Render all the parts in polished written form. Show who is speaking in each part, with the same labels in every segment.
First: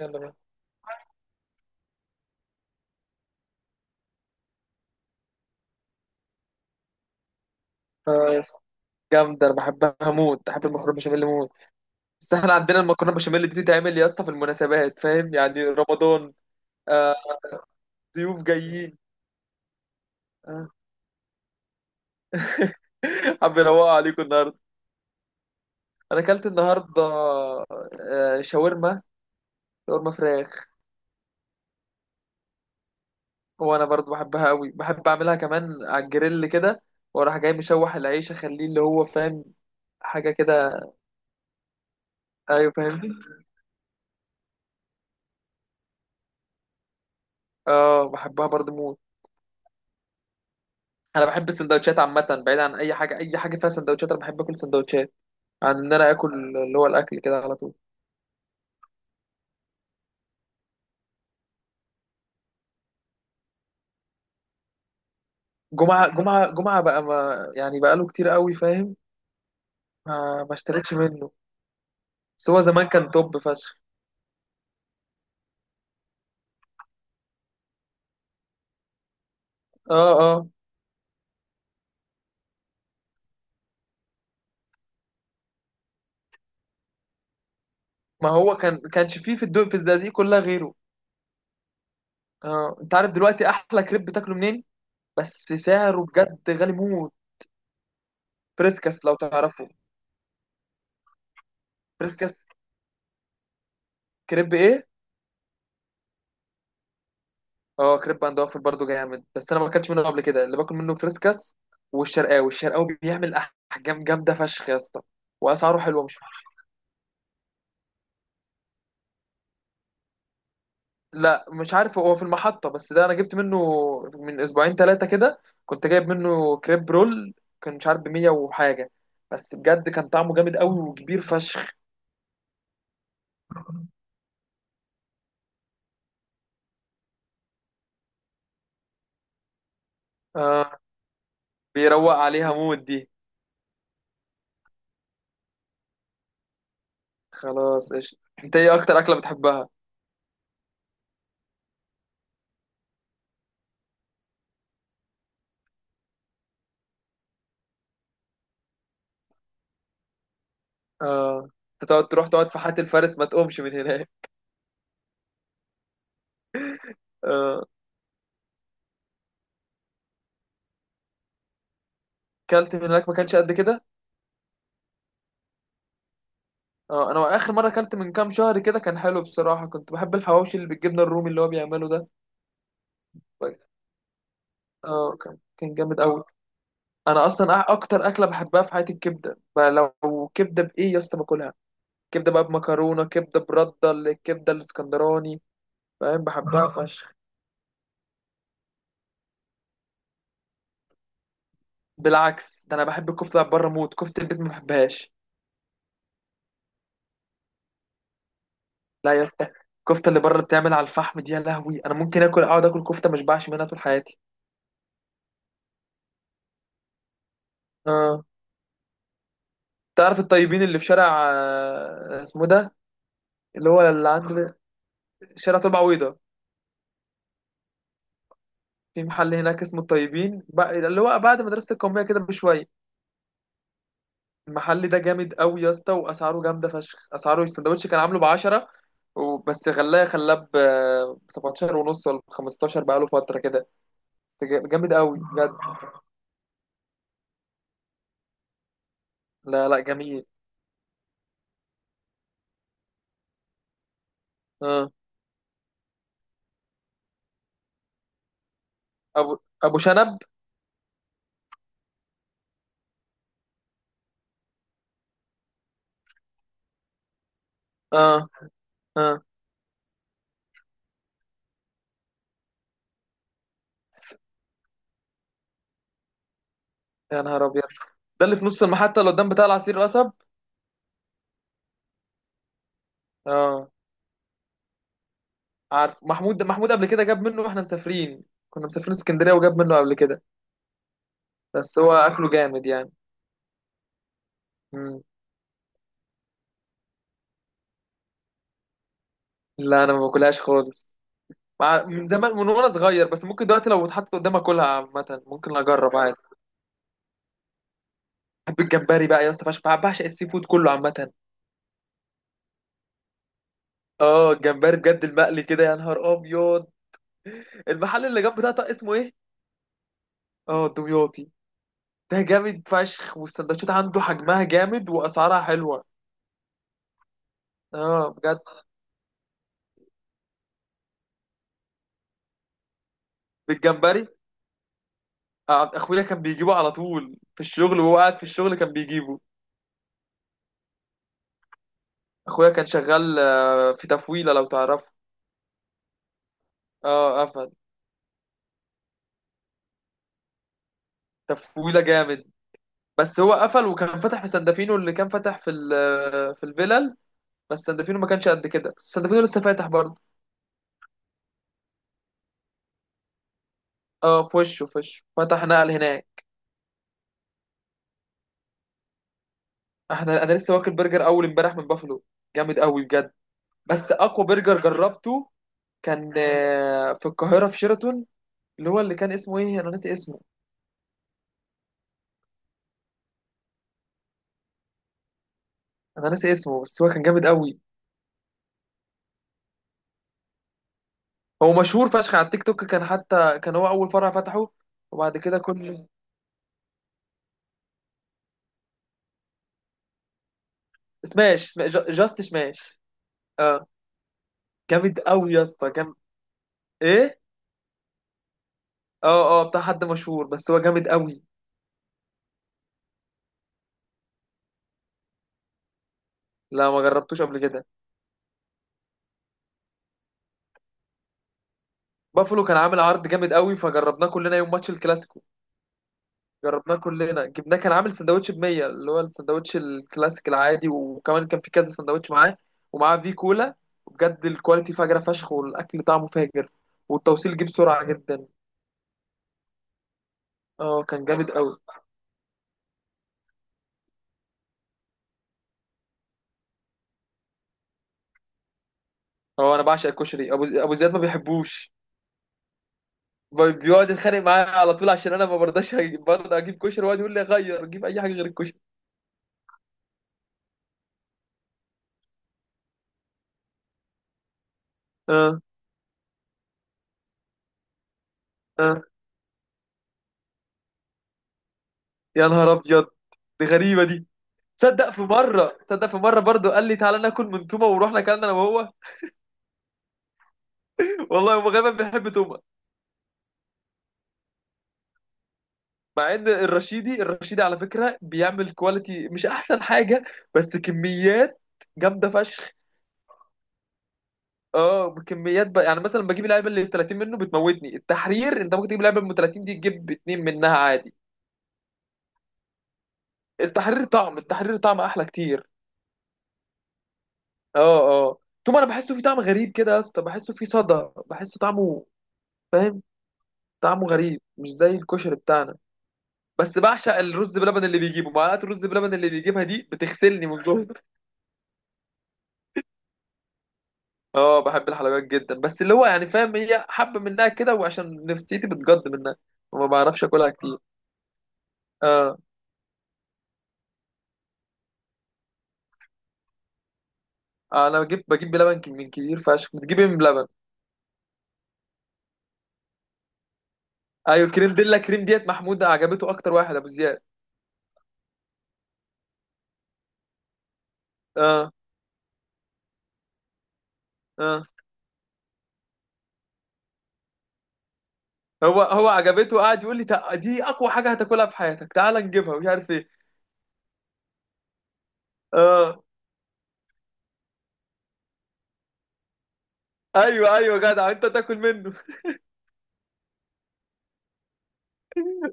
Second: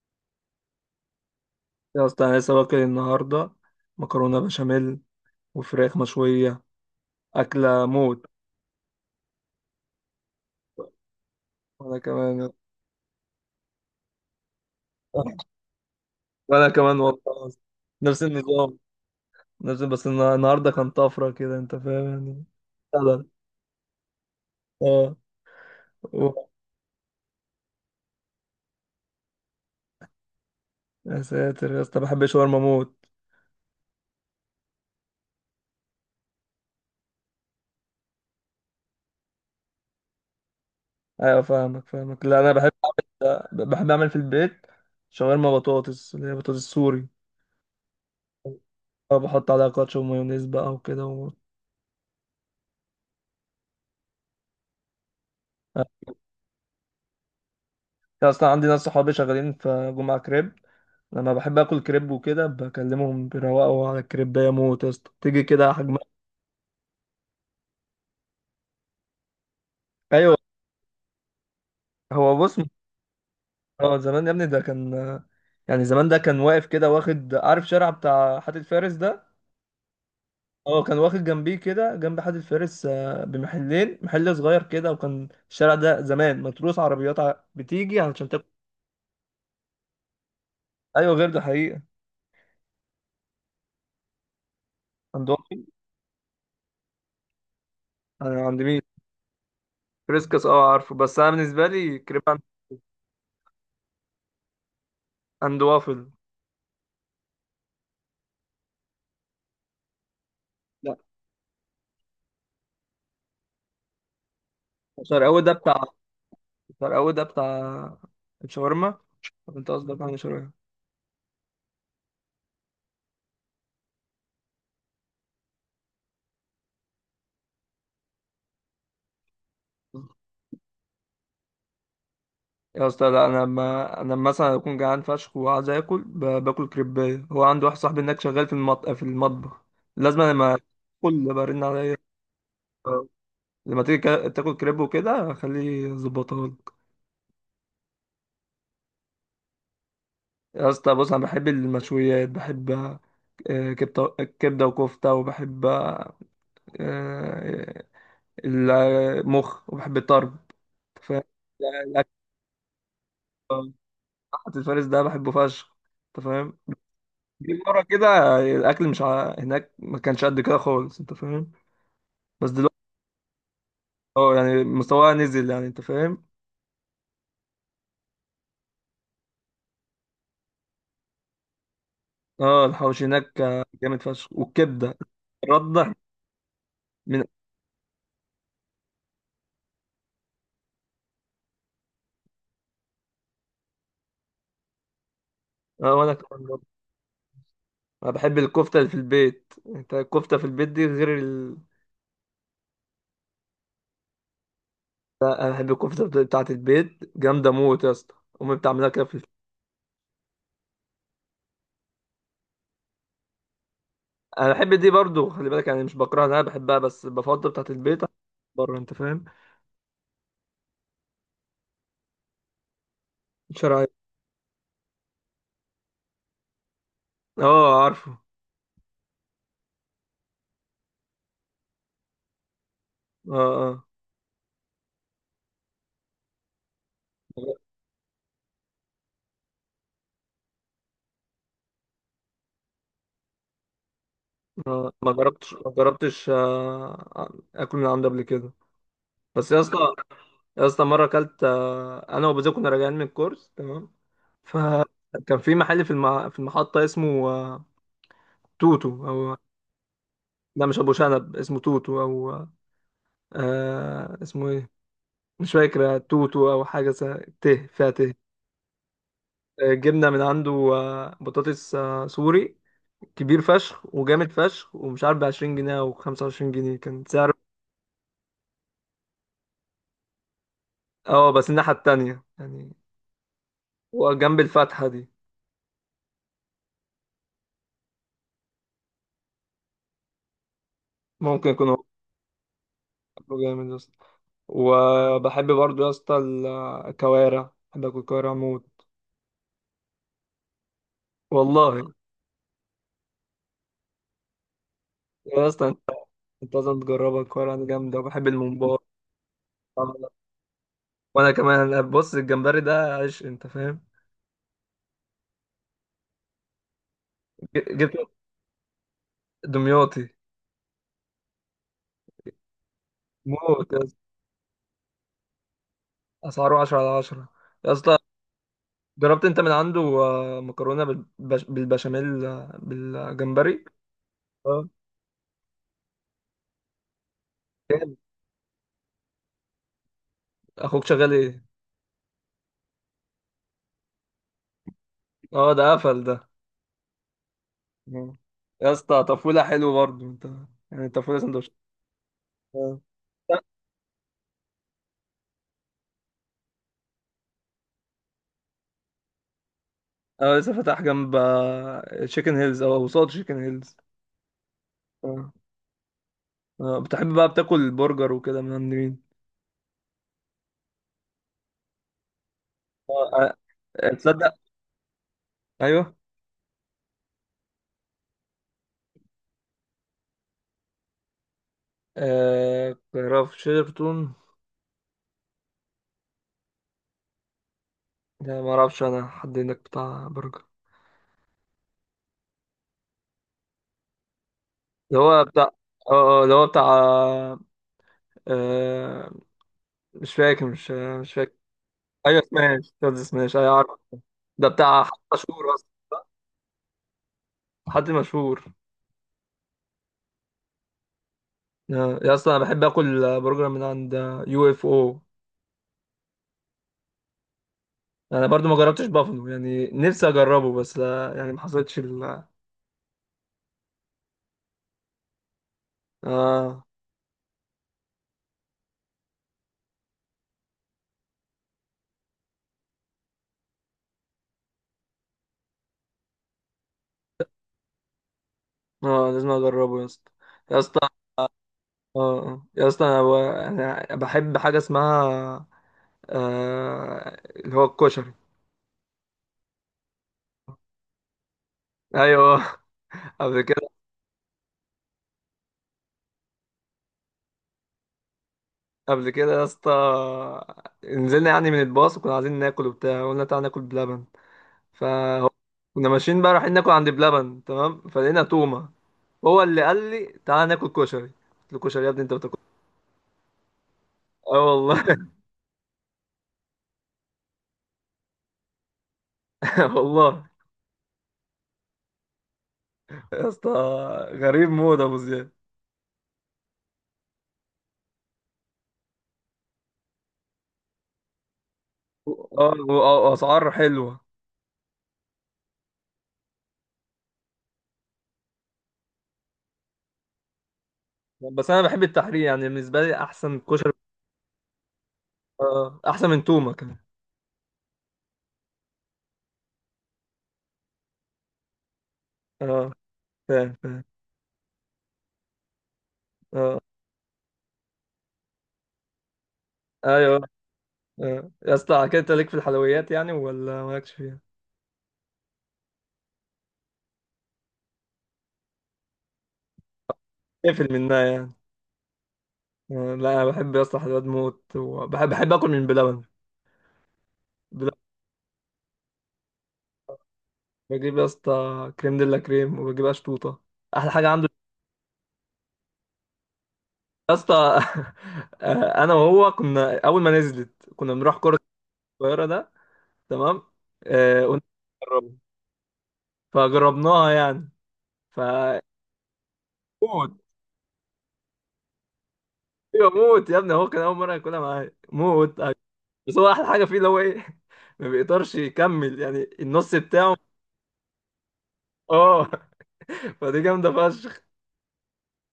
Speaker 1: يلا بقى.
Speaker 2: يا اسطى انا لسه واكل النهارده مكرونه بشاميل وفراخ مشويه اكله
Speaker 1: اه
Speaker 2: موت.
Speaker 1: يا اسطى، جامدة، أنا بحبها موت، بحب المكرونة بشاميل موت.
Speaker 2: وانا
Speaker 1: بس
Speaker 2: كمان.
Speaker 1: احنا عندنا المكرونة بشاميل دي تتعمل يا اسطى في المناسبات، فاهم، يعني رمضان.
Speaker 2: وانا كمان
Speaker 1: آه.
Speaker 2: والله، نفس
Speaker 1: ضيوف
Speaker 2: النظام.
Speaker 1: جايين.
Speaker 2: نفس بس النهارده
Speaker 1: آه.
Speaker 2: كان طفره كده، انت فاهم يعني. فعلا.
Speaker 1: حابب أروق عليكم النهاردة.
Speaker 2: اه
Speaker 1: أنا
Speaker 2: و-
Speaker 1: أكلت النهاردة شاورما. شاورما فراخ.
Speaker 2: يا ساتر يا اسطى، بحب الشاورما موت.
Speaker 1: وأنا برضو بحبها قوي، بحب أعملها كمان على الجريل كده، وأروح جاي مشوح العيش أخليه اللي هو فاهم، حاجة كده.
Speaker 2: ايوه فاهمك، لا انا
Speaker 1: أيوه،
Speaker 2: بحب
Speaker 1: فاهمني.
Speaker 2: اعمل، بحب اعمل في البيت شاورما بطاطس، اللي هي بطاطس سوري.
Speaker 1: اه، بحبها برضو موت.
Speaker 2: اه، بحط عليها كاتشب ومايونيز بقى وكده
Speaker 1: أنا بحب السندوتشات عامة، بعيد عن أي حاجة، أي حاجة فيها سندوتشات أنا بحب أكل سندوتشات، عن
Speaker 2: اه.
Speaker 1: ان انا اكل اللي هو الاكل كده على طول.
Speaker 2: اصلا عندي ناس صحابي شغالين في جمعة كريب، لما بحب اكل كريب وكده بكلمهم بيروقوا على الكريب يا موت يا اسطى تيجي كده
Speaker 1: جمعه
Speaker 2: حجمها.
Speaker 1: جمعه جمعه بقى ما يعني بقى له كتير قوي، فاهم.
Speaker 2: ايوه.
Speaker 1: ما اشتريتش منه.
Speaker 2: هو
Speaker 1: بس
Speaker 2: بص،
Speaker 1: هو زمان كان توب فشخ.
Speaker 2: اه زمان يا ابني ده كان، يعني زمان ده كان واقف كده، واخد عارف شارع بتاع حاتي الفارس ده.
Speaker 1: اه، اه.
Speaker 2: اه، كان واخد جنبيه كده جنب حاتي الفارس بمحلين، محل صغير كده، وكان الشارع ده زمان متروس عربيات بتيجي علشان
Speaker 1: ما
Speaker 2: تاكل.
Speaker 1: هو كانش فيه، في الزقازيق كلها غيره.
Speaker 2: ايوه غير ده حقيقه.
Speaker 1: اه، انت عارف دلوقتي احلى كريب بتاكله منين؟
Speaker 2: عند
Speaker 1: بس
Speaker 2: وافل.
Speaker 1: سعره بجد غالي موت.
Speaker 2: انا عند مين؟
Speaker 1: بريسكس لو تعرفه.
Speaker 2: فريسكس اه عارفه، بس انا بالنسبه لي كريب عند
Speaker 1: بريسكس. كريب ايه.
Speaker 2: عند وافل.
Speaker 1: اه، كريب عند وافل برضه جامد، بس انا ما اكلتش منه قبل كده، اللي باكل منه
Speaker 2: لا.
Speaker 1: فريسكس. والشرقاوي بيعمل احجام جامده فشخ يا اسطى،
Speaker 2: شارع اول ده
Speaker 1: واسعاره
Speaker 2: بتاع،
Speaker 1: حلوه مش.
Speaker 2: فرقة ده بتاع الشاورما. طب انت قصدك عن الشاورما؟
Speaker 1: لا، مش عارف، هو في المحطة. بس ده أنا جبت منه من أسبوعين ثلاثة كده، كنت جايب منه كريب رول، كان مش عارف بمية وحاجة. بس بجد كان طعمه جامد قوي وكبير فشخ.
Speaker 2: يا اسطى لا، انا لما مثلا اكون جعان فشخ وعايز اكل باكل كريبايه هو عنده واحد صاحبي هناك شغال في المطبخ، لازم لما
Speaker 1: آه.
Speaker 2: كل برن عليا.
Speaker 1: بيروق عليها مود
Speaker 2: آه،
Speaker 1: دي.
Speaker 2: لما تيجي تاكل كريب وكده خليه يظبطها لك.
Speaker 1: خلاص، قشطة. أنت إيه أكتر أكلة بتحبها؟
Speaker 2: يا اسطى بص، انا بحب المشويات، بحب كبده، وكفته، وبحب آه، المخ، وبحب الطرب، أنت فاهم
Speaker 1: آه. أنت تقعد
Speaker 2: الاكل.
Speaker 1: تروح تقعد في حاتي الفارس ما تقومش من هناك.
Speaker 2: حتى الفارس ده بحبه فشخ، انت فاهم. جيب
Speaker 1: آه.
Speaker 2: مرة كده، الأكل مش ع... هناك ما كانش قد كده خالص، أنت فاهم. بس
Speaker 1: أكلت
Speaker 2: دلوقتي
Speaker 1: من هناك ما كانش قد كده.
Speaker 2: أه يعني مستواها نزل يعني، أنت فاهم.
Speaker 1: آه، أنا آخر مرة أكلت من كام شهر كده كان حلو بصراحة، كنت بحب الحواوشي اللي بالجبنة الرومي اللي هو بيعمله ده.
Speaker 2: أه الحواوشي هناك جامد فشخ، والكبدة
Speaker 1: اه، كان
Speaker 2: الردة
Speaker 1: جامد قوي.
Speaker 2: من
Speaker 1: انا اصلا اكتر اكله بحبها في حياتي الكبده بقى، لو كبده بايه يا اسطى باكلها، كبده بقى بمكرونه، كبده برده الكبده الاسكندراني،
Speaker 2: أه. وأنا
Speaker 1: فاهم،
Speaker 2: كمان
Speaker 1: بحبها
Speaker 2: برضه.
Speaker 1: آه، فشخ.
Speaker 2: أنا بحب الكفتة اللي في البيت، أنت الكفتة في البيت دي غير
Speaker 1: بالعكس، ده انا بحب الكفته اللي بره موت، كفته البيت ما بحبهاش.
Speaker 2: لا، أنا بحب الكفتة بتاعة البيت جامدة موت يا اسطى، أمي بتعملها كده
Speaker 1: لا
Speaker 2: في
Speaker 1: يا
Speaker 2: البيت.
Speaker 1: اسطى، الكفته اللي بره بتعمل على الفحم دي يا لهوي، انا ممكن اكل اقعد اكل كفته ما اشبعش منها طول حياتي.
Speaker 2: أنا بحب دي برضو، خلي بالك يعني، مش بكرهها، أنا بحبها بس بفضل بتاعة البيت عن
Speaker 1: اه،
Speaker 2: بره، أنت فاهم.
Speaker 1: تعرف الطيبين اللي في شارع، اسمه ده، اللي هو
Speaker 2: الشرعية.
Speaker 1: اللي عند شارع طلبة عويضة؟
Speaker 2: أه عارفه.
Speaker 1: في محل هناك اسمه الطيبين اللي هو بعد مدرسة القومية كده بشوية.
Speaker 2: أه.
Speaker 1: المحل ده جامد قوي يا اسطى، واسعاره جامده فشخ، اسعاره
Speaker 2: أه.
Speaker 1: السندوتش كان عامله ب 10، وبس غلاه خلاه ب 17 ونص ولا ب 15 بقاله فتره كده. جامد
Speaker 2: ما
Speaker 1: قوي بجد.
Speaker 2: جربتش ما جربتش اكل من عنده قبل كده. بس يا
Speaker 1: لا
Speaker 2: اسطى،
Speaker 1: لا، جميل.
Speaker 2: يا اسطى مره اكلت، انا وبزوك كنا راجعين من الكورس تمام،
Speaker 1: اه،
Speaker 2: فكان في محل في المحطه اسمه توتو
Speaker 1: ابو
Speaker 2: او.
Speaker 1: ابو شنب.
Speaker 2: لا مش ابو شنب، اسمه توتو او. اسمه ايه؟ مش فاكر، توتو او حاجه ت فيها ت.
Speaker 1: اه، اه،
Speaker 2: جبنا من عنده بطاطس سوري، كبير فشخ وجامد فشخ، ومش عارف ب 20 جنيه او 25 جنيه كان
Speaker 1: يا
Speaker 2: سعر.
Speaker 1: نهار ابيض، ده اللي في نص المحطه اللي قدام بتاع العصير القصب.
Speaker 2: اه بس الناحيه التانيه يعني،
Speaker 1: اه،
Speaker 2: وجنب الفتحة دي.
Speaker 1: عارف، محمود قبل كده جاب منه واحنا مسافرين، كنا مسافرين اسكندريه وجاب منه قبل كده،
Speaker 2: ممكن يكون
Speaker 1: بس
Speaker 2: هو.
Speaker 1: هو اكله جامد يعني.
Speaker 2: بياكله جامد يا اسطى.
Speaker 1: مم.
Speaker 2: وبحب برضو يا اسطى الكوارع، بحب اكل كوارع موت.
Speaker 1: لا، انا ما باكلهاش خالص،
Speaker 2: والله
Speaker 1: من زمان، من وانا صغير، بس ممكن دلوقتي لو اتحط قدامي اكلها عامة
Speaker 2: يا
Speaker 1: ممكن
Speaker 2: اسطى انت،
Speaker 1: اجرب عادي.
Speaker 2: أنت لازم تجربها الكوارع دي جامدة، وبحب
Speaker 1: بحب
Speaker 2: الممبار.
Speaker 1: الجمبري بقى يا اسطى فشخ، بعشق السي فود كله عامة.
Speaker 2: وانا كمان. بص الجمبري ده عيش، انت فاهم.
Speaker 1: اه، الجمبري بجد المقلي كده، يا نهار ابيض.
Speaker 2: جبت
Speaker 1: المحل اللي جنب ده طق اسمه ايه؟
Speaker 2: دمياطي
Speaker 1: اه، دمياطي. ده جامد فشخ، والسندوتشات
Speaker 2: موت يا اسطى،
Speaker 1: عنده حجمها جامد واسعارها حلوة.
Speaker 2: اسعاره 10 على 10 يا اسطى.
Speaker 1: اه، بجد.
Speaker 2: جربت انت من عنده مكرونة بالبشاميل بالجمبري؟
Speaker 1: بالجمبري.
Speaker 2: اه
Speaker 1: اخويا كان بيجيبه على طول في الشغل،
Speaker 2: جامد.
Speaker 1: وهو قاعد في الشغل كان بيجيبه.
Speaker 2: اخوك شغال ايه؟
Speaker 1: اخويا كان شغال في تفويلة، لو تعرفه.
Speaker 2: اه ده قفل ده.
Speaker 1: اه، قفل.
Speaker 2: مم. يا اسطى طفولة حلو برضه انت، يعني طفولة سندوتش.
Speaker 1: تفويلة جامد.
Speaker 2: اه.
Speaker 1: بس هو قفل، وكان فتح في سندفينو اللي كان فتح في في الفيلل. بس سندفينو ما كانش قد كده، بس سندفينو لسه فاتح برضه.
Speaker 2: اه لسه فاتح جنب تشيكن هيلز، او قصاد تشيكن هيلز.
Speaker 1: اه، في وشه
Speaker 2: اه.
Speaker 1: فتح، نقل هناك.
Speaker 2: اه بتحب بقى بتاكل برجر وكده من عند مين؟
Speaker 1: انا لسه واكل برجر اول امبارح من بافلو، جامد قوي بجد.
Speaker 2: اه.
Speaker 1: بس
Speaker 2: اه،
Speaker 1: اقوى
Speaker 2: تصدق.
Speaker 1: برجر جربته
Speaker 2: ايوه.
Speaker 1: كان في القاهره، في شيراتون، اللي هو اللي كان اسمه ايه، انا ناسي اسمه.
Speaker 2: اه كرافت شيرتون.
Speaker 1: انا ناسي اسمه، بس هو كان جامد قوي.
Speaker 2: لا ما اعرفش انا حد هناك بتاع برجر.
Speaker 1: هو مشهور فشخ على التيك توك، كان حتى كان هو اول فرع فتحه،
Speaker 2: اللي
Speaker 1: وبعد
Speaker 2: هو
Speaker 1: كده
Speaker 2: بتاع
Speaker 1: كل
Speaker 2: اه. اه، اللي هو بتاع اه. مش فاكر، مش فاكر. ايوه
Speaker 1: جاست
Speaker 2: سماش،
Speaker 1: سماش.
Speaker 2: قصدي سماش ايوه
Speaker 1: اه،
Speaker 2: عارف. ده بتاع حد
Speaker 1: جامد قوي يا
Speaker 2: مشهور
Speaker 1: اسطى،
Speaker 2: اصلا؟
Speaker 1: جامد. ايه.
Speaker 2: حد مشهور.
Speaker 1: اه، اه، بتاع حد مشهور، بس هو جامد قوي.
Speaker 2: يا اصلا انا بحب اكل برجر من عند يو اف او.
Speaker 1: لا، ما جربتوش قبل كده.
Speaker 2: انا برضو ما جربتش بافلو، يعني نفسي اجربه بس يعني ما حصلتش ال.
Speaker 1: بافلو كان عامل عرض جامد قوي، فجربناه كلنا يوم ماتش الكلاسيكو.
Speaker 2: اه.
Speaker 1: جربناه كلنا، جبناه، كان عامل سندوتش ب 100، اللي هو السندوتش الكلاسيك العادي، وكمان كان في كذا سندوتش معاه، ومعاه في كولا. بجد الكواليتي فجرة فشخ، والاكل طعمه فاجر، والتوصيل جه بسرعة جدا.
Speaker 2: اه لازم اجربه يا اسطى، يا اسطى.
Speaker 1: اه، كان جامد قوي.
Speaker 2: اه آه. يا اسطى أنا بحب حاجه اسمها اللي هو الكشري.
Speaker 1: اه، انا بعشق الكشري، ابو زياد ما بيحبوش،
Speaker 2: ايوه. قبل كده.
Speaker 1: بيقعد يتخانق معايا على طول، عشان انا ما برضاش برضه اجيب كشري، ويقعد يقول لي غير جيب اي حاجه غير الكشري.
Speaker 2: قبل كده يا اسطى نزلنا يعني من الباص وكنا عايزين ناكل وبتاع، قلنا تعالى ناكل بلبن. فهو،
Speaker 1: اه،
Speaker 2: كنا ماشيين بقى رايحين ناكل عند بلبن، تمام، فلقينا تومه.
Speaker 1: اه،
Speaker 2: هو اللي قال لي تعالى ناكل كشري، قلت له كشري يا ابني انت
Speaker 1: يا
Speaker 2: بتاكل.
Speaker 1: نهار ابيض، دي غريبه دي.
Speaker 2: اه
Speaker 1: تصدق
Speaker 2: والله.
Speaker 1: في مره تصدق في مره برضو قال لي تعالى ناكل من تومه، ورحنا اكلنا انا وهو.
Speaker 2: والله
Speaker 1: والله هو غالبا بيحب تومه.
Speaker 2: يا اسطى، غريب موت ابو زياد.
Speaker 1: مع ان الرشيدي على فكره بيعمل كواليتي مش احسن حاجه، بس كميات جامده فشخ.
Speaker 2: اه. واسعار حلوه.
Speaker 1: اه، كميات بقى، يعني مثلا بجيب اللعيبه اللي 30 منه بتموتني، التحرير انت ممكن تجيب لعيبه من 30 دي تجيب اتنين منها عادي.
Speaker 2: بس انا بحب التحرير يعني، بالنسبه لي احسن كشري.
Speaker 1: التحرير طعم احلى كتير.
Speaker 2: احسن من تومه كمان.
Speaker 1: اه، اه، تومه انا بحسه فيه طعم غريب كده يا اسطى، بحسه فيه صدى، بحسه طعمه،
Speaker 2: اه.
Speaker 1: فاهم،
Speaker 2: فاهم
Speaker 1: طعمه غريب، مش زي الكشري بتاعنا. بس
Speaker 2: اه.
Speaker 1: بعشق الرز بلبن اللي بيجيبه، معلقه الرز بلبن اللي بيجيبها دي
Speaker 2: ايوه.
Speaker 1: بتغسلني من جوه.
Speaker 2: آه. يا اسطى على كده انت ليك في الحلويات يعني ولا مالكش فيها؟
Speaker 1: اه، بحب الحلويات جدا، بس اللي هو يعني، فاهم، هي حبه منها كده، وعشان نفسيتي بتجد منها وما بعرفش اكلها كتير.
Speaker 2: اقفل منها يعني.
Speaker 1: اه،
Speaker 2: آه. لا انا بحب يا اسطى حلويات موت، وبحب، اكل من بلبن. بلبن.
Speaker 1: انا بجيب بلبن من كتير فشخ بتجيب إيه من بلبن.
Speaker 2: بجيب يا اسطى كريم ديلا كريم، وبجيب اشطوطه، احلى حاجه.
Speaker 1: ايوه، كريم ديلا كريم ديت، محمود عجبته اكتر واحد، ابو زياد.
Speaker 2: يا اسطى انا وهو كنا اول ما نزلت كنا بنروح كرة
Speaker 1: اه،
Speaker 2: القاهرة ده، تمام. قلنا
Speaker 1: اه.
Speaker 2: نجربها. فجربناها يعني، ف
Speaker 1: هو عجبته، قاعد يقول لي،
Speaker 2: موت.
Speaker 1: دي اقوى حاجه هتاكلها في حياتك، تعال نجيبها، مش عارف ايه".
Speaker 2: ايوه موت يا ابني، هو كان اول مرة ياكلها معايا موت.
Speaker 1: اه،
Speaker 2: بس هو احلى حاجة فيه اللي هو ايه ما بيقدرش يكمل يعني النص بتاعه.
Speaker 1: ايوه ايوه، جدع انت تاكل منه.
Speaker 2: اه، فدي جامدة فشخ.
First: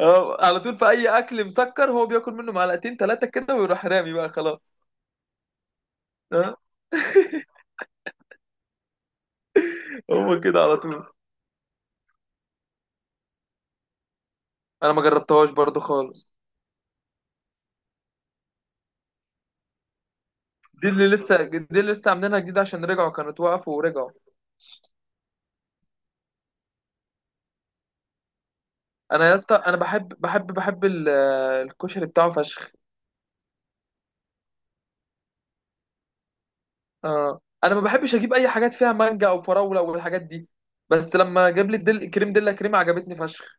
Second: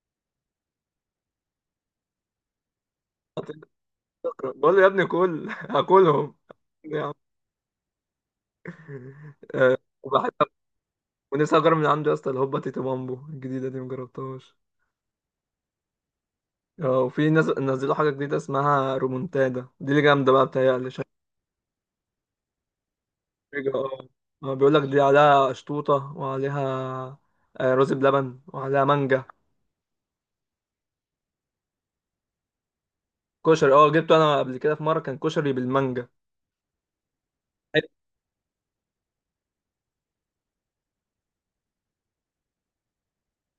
Speaker 1: اه. على طول، في اي اكل مسكر هو بياكل منه معلقتين ثلاثه كده ويروح رامي بقى، خلاص.
Speaker 2: بقول له يا ابني كل هاكلهم
Speaker 1: اه
Speaker 2: يعني. وبحب،
Speaker 1: هو كده على طول
Speaker 2: ونفسي اجرب من عنده يا اسطى الهوبا تيتو مامبو الجديدة دي، مجربتهاش.
Speaker 1: انا ما جربتهاش برضو خالص.
Speaker 2: اه، وفي ناس نزلوا حاجة جديدة اسمها رومونتادا، دي اللي جامدة بقى
Speaker 1: دي
Speaker 2: بتهيألي شكلها.
Speaker 1: اللي لسه دي اللي لسه عاملينها جديد عشان رجعوا، كانت وقفوا
Speaker 2: اه.
Speaker 1: ورجعوا.
Speaker 2: اه، بيقولك دي عليها شطوطة، وعليها رز بلبن، وعليها مانجا.
Speaker 1: انا يا اسطى، انا بحب الكشري بتاعه فشخ.
Speaker 2: كشري اه، جبته انا قبل كده في مرة كان كشري بالمانجا.
Speaker 1: اه، انا ما بحبش اجيب اي حاجات فيها مانجا او فراوله والحاجات دي، بس لما جاب لي كريم دلة كريم عجبتني فشخ.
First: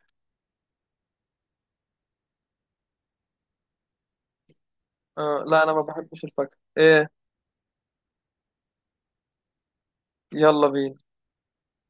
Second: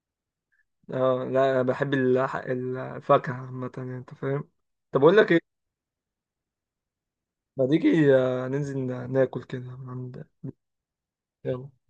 Speaker 2: اه لا بحب الفاكهة عامة يعني، انت فاهم. طب اقول لك
Speaker 1: اه،
Speaker 2: ايه،
Speaker 1: لا، انا ما بحبش الفاكهه ايه.
Speaker 2: ما تيجي ننزل ناكل كده من عند.
Speaker 1: يلا بينا.
Speaker 2: يلا.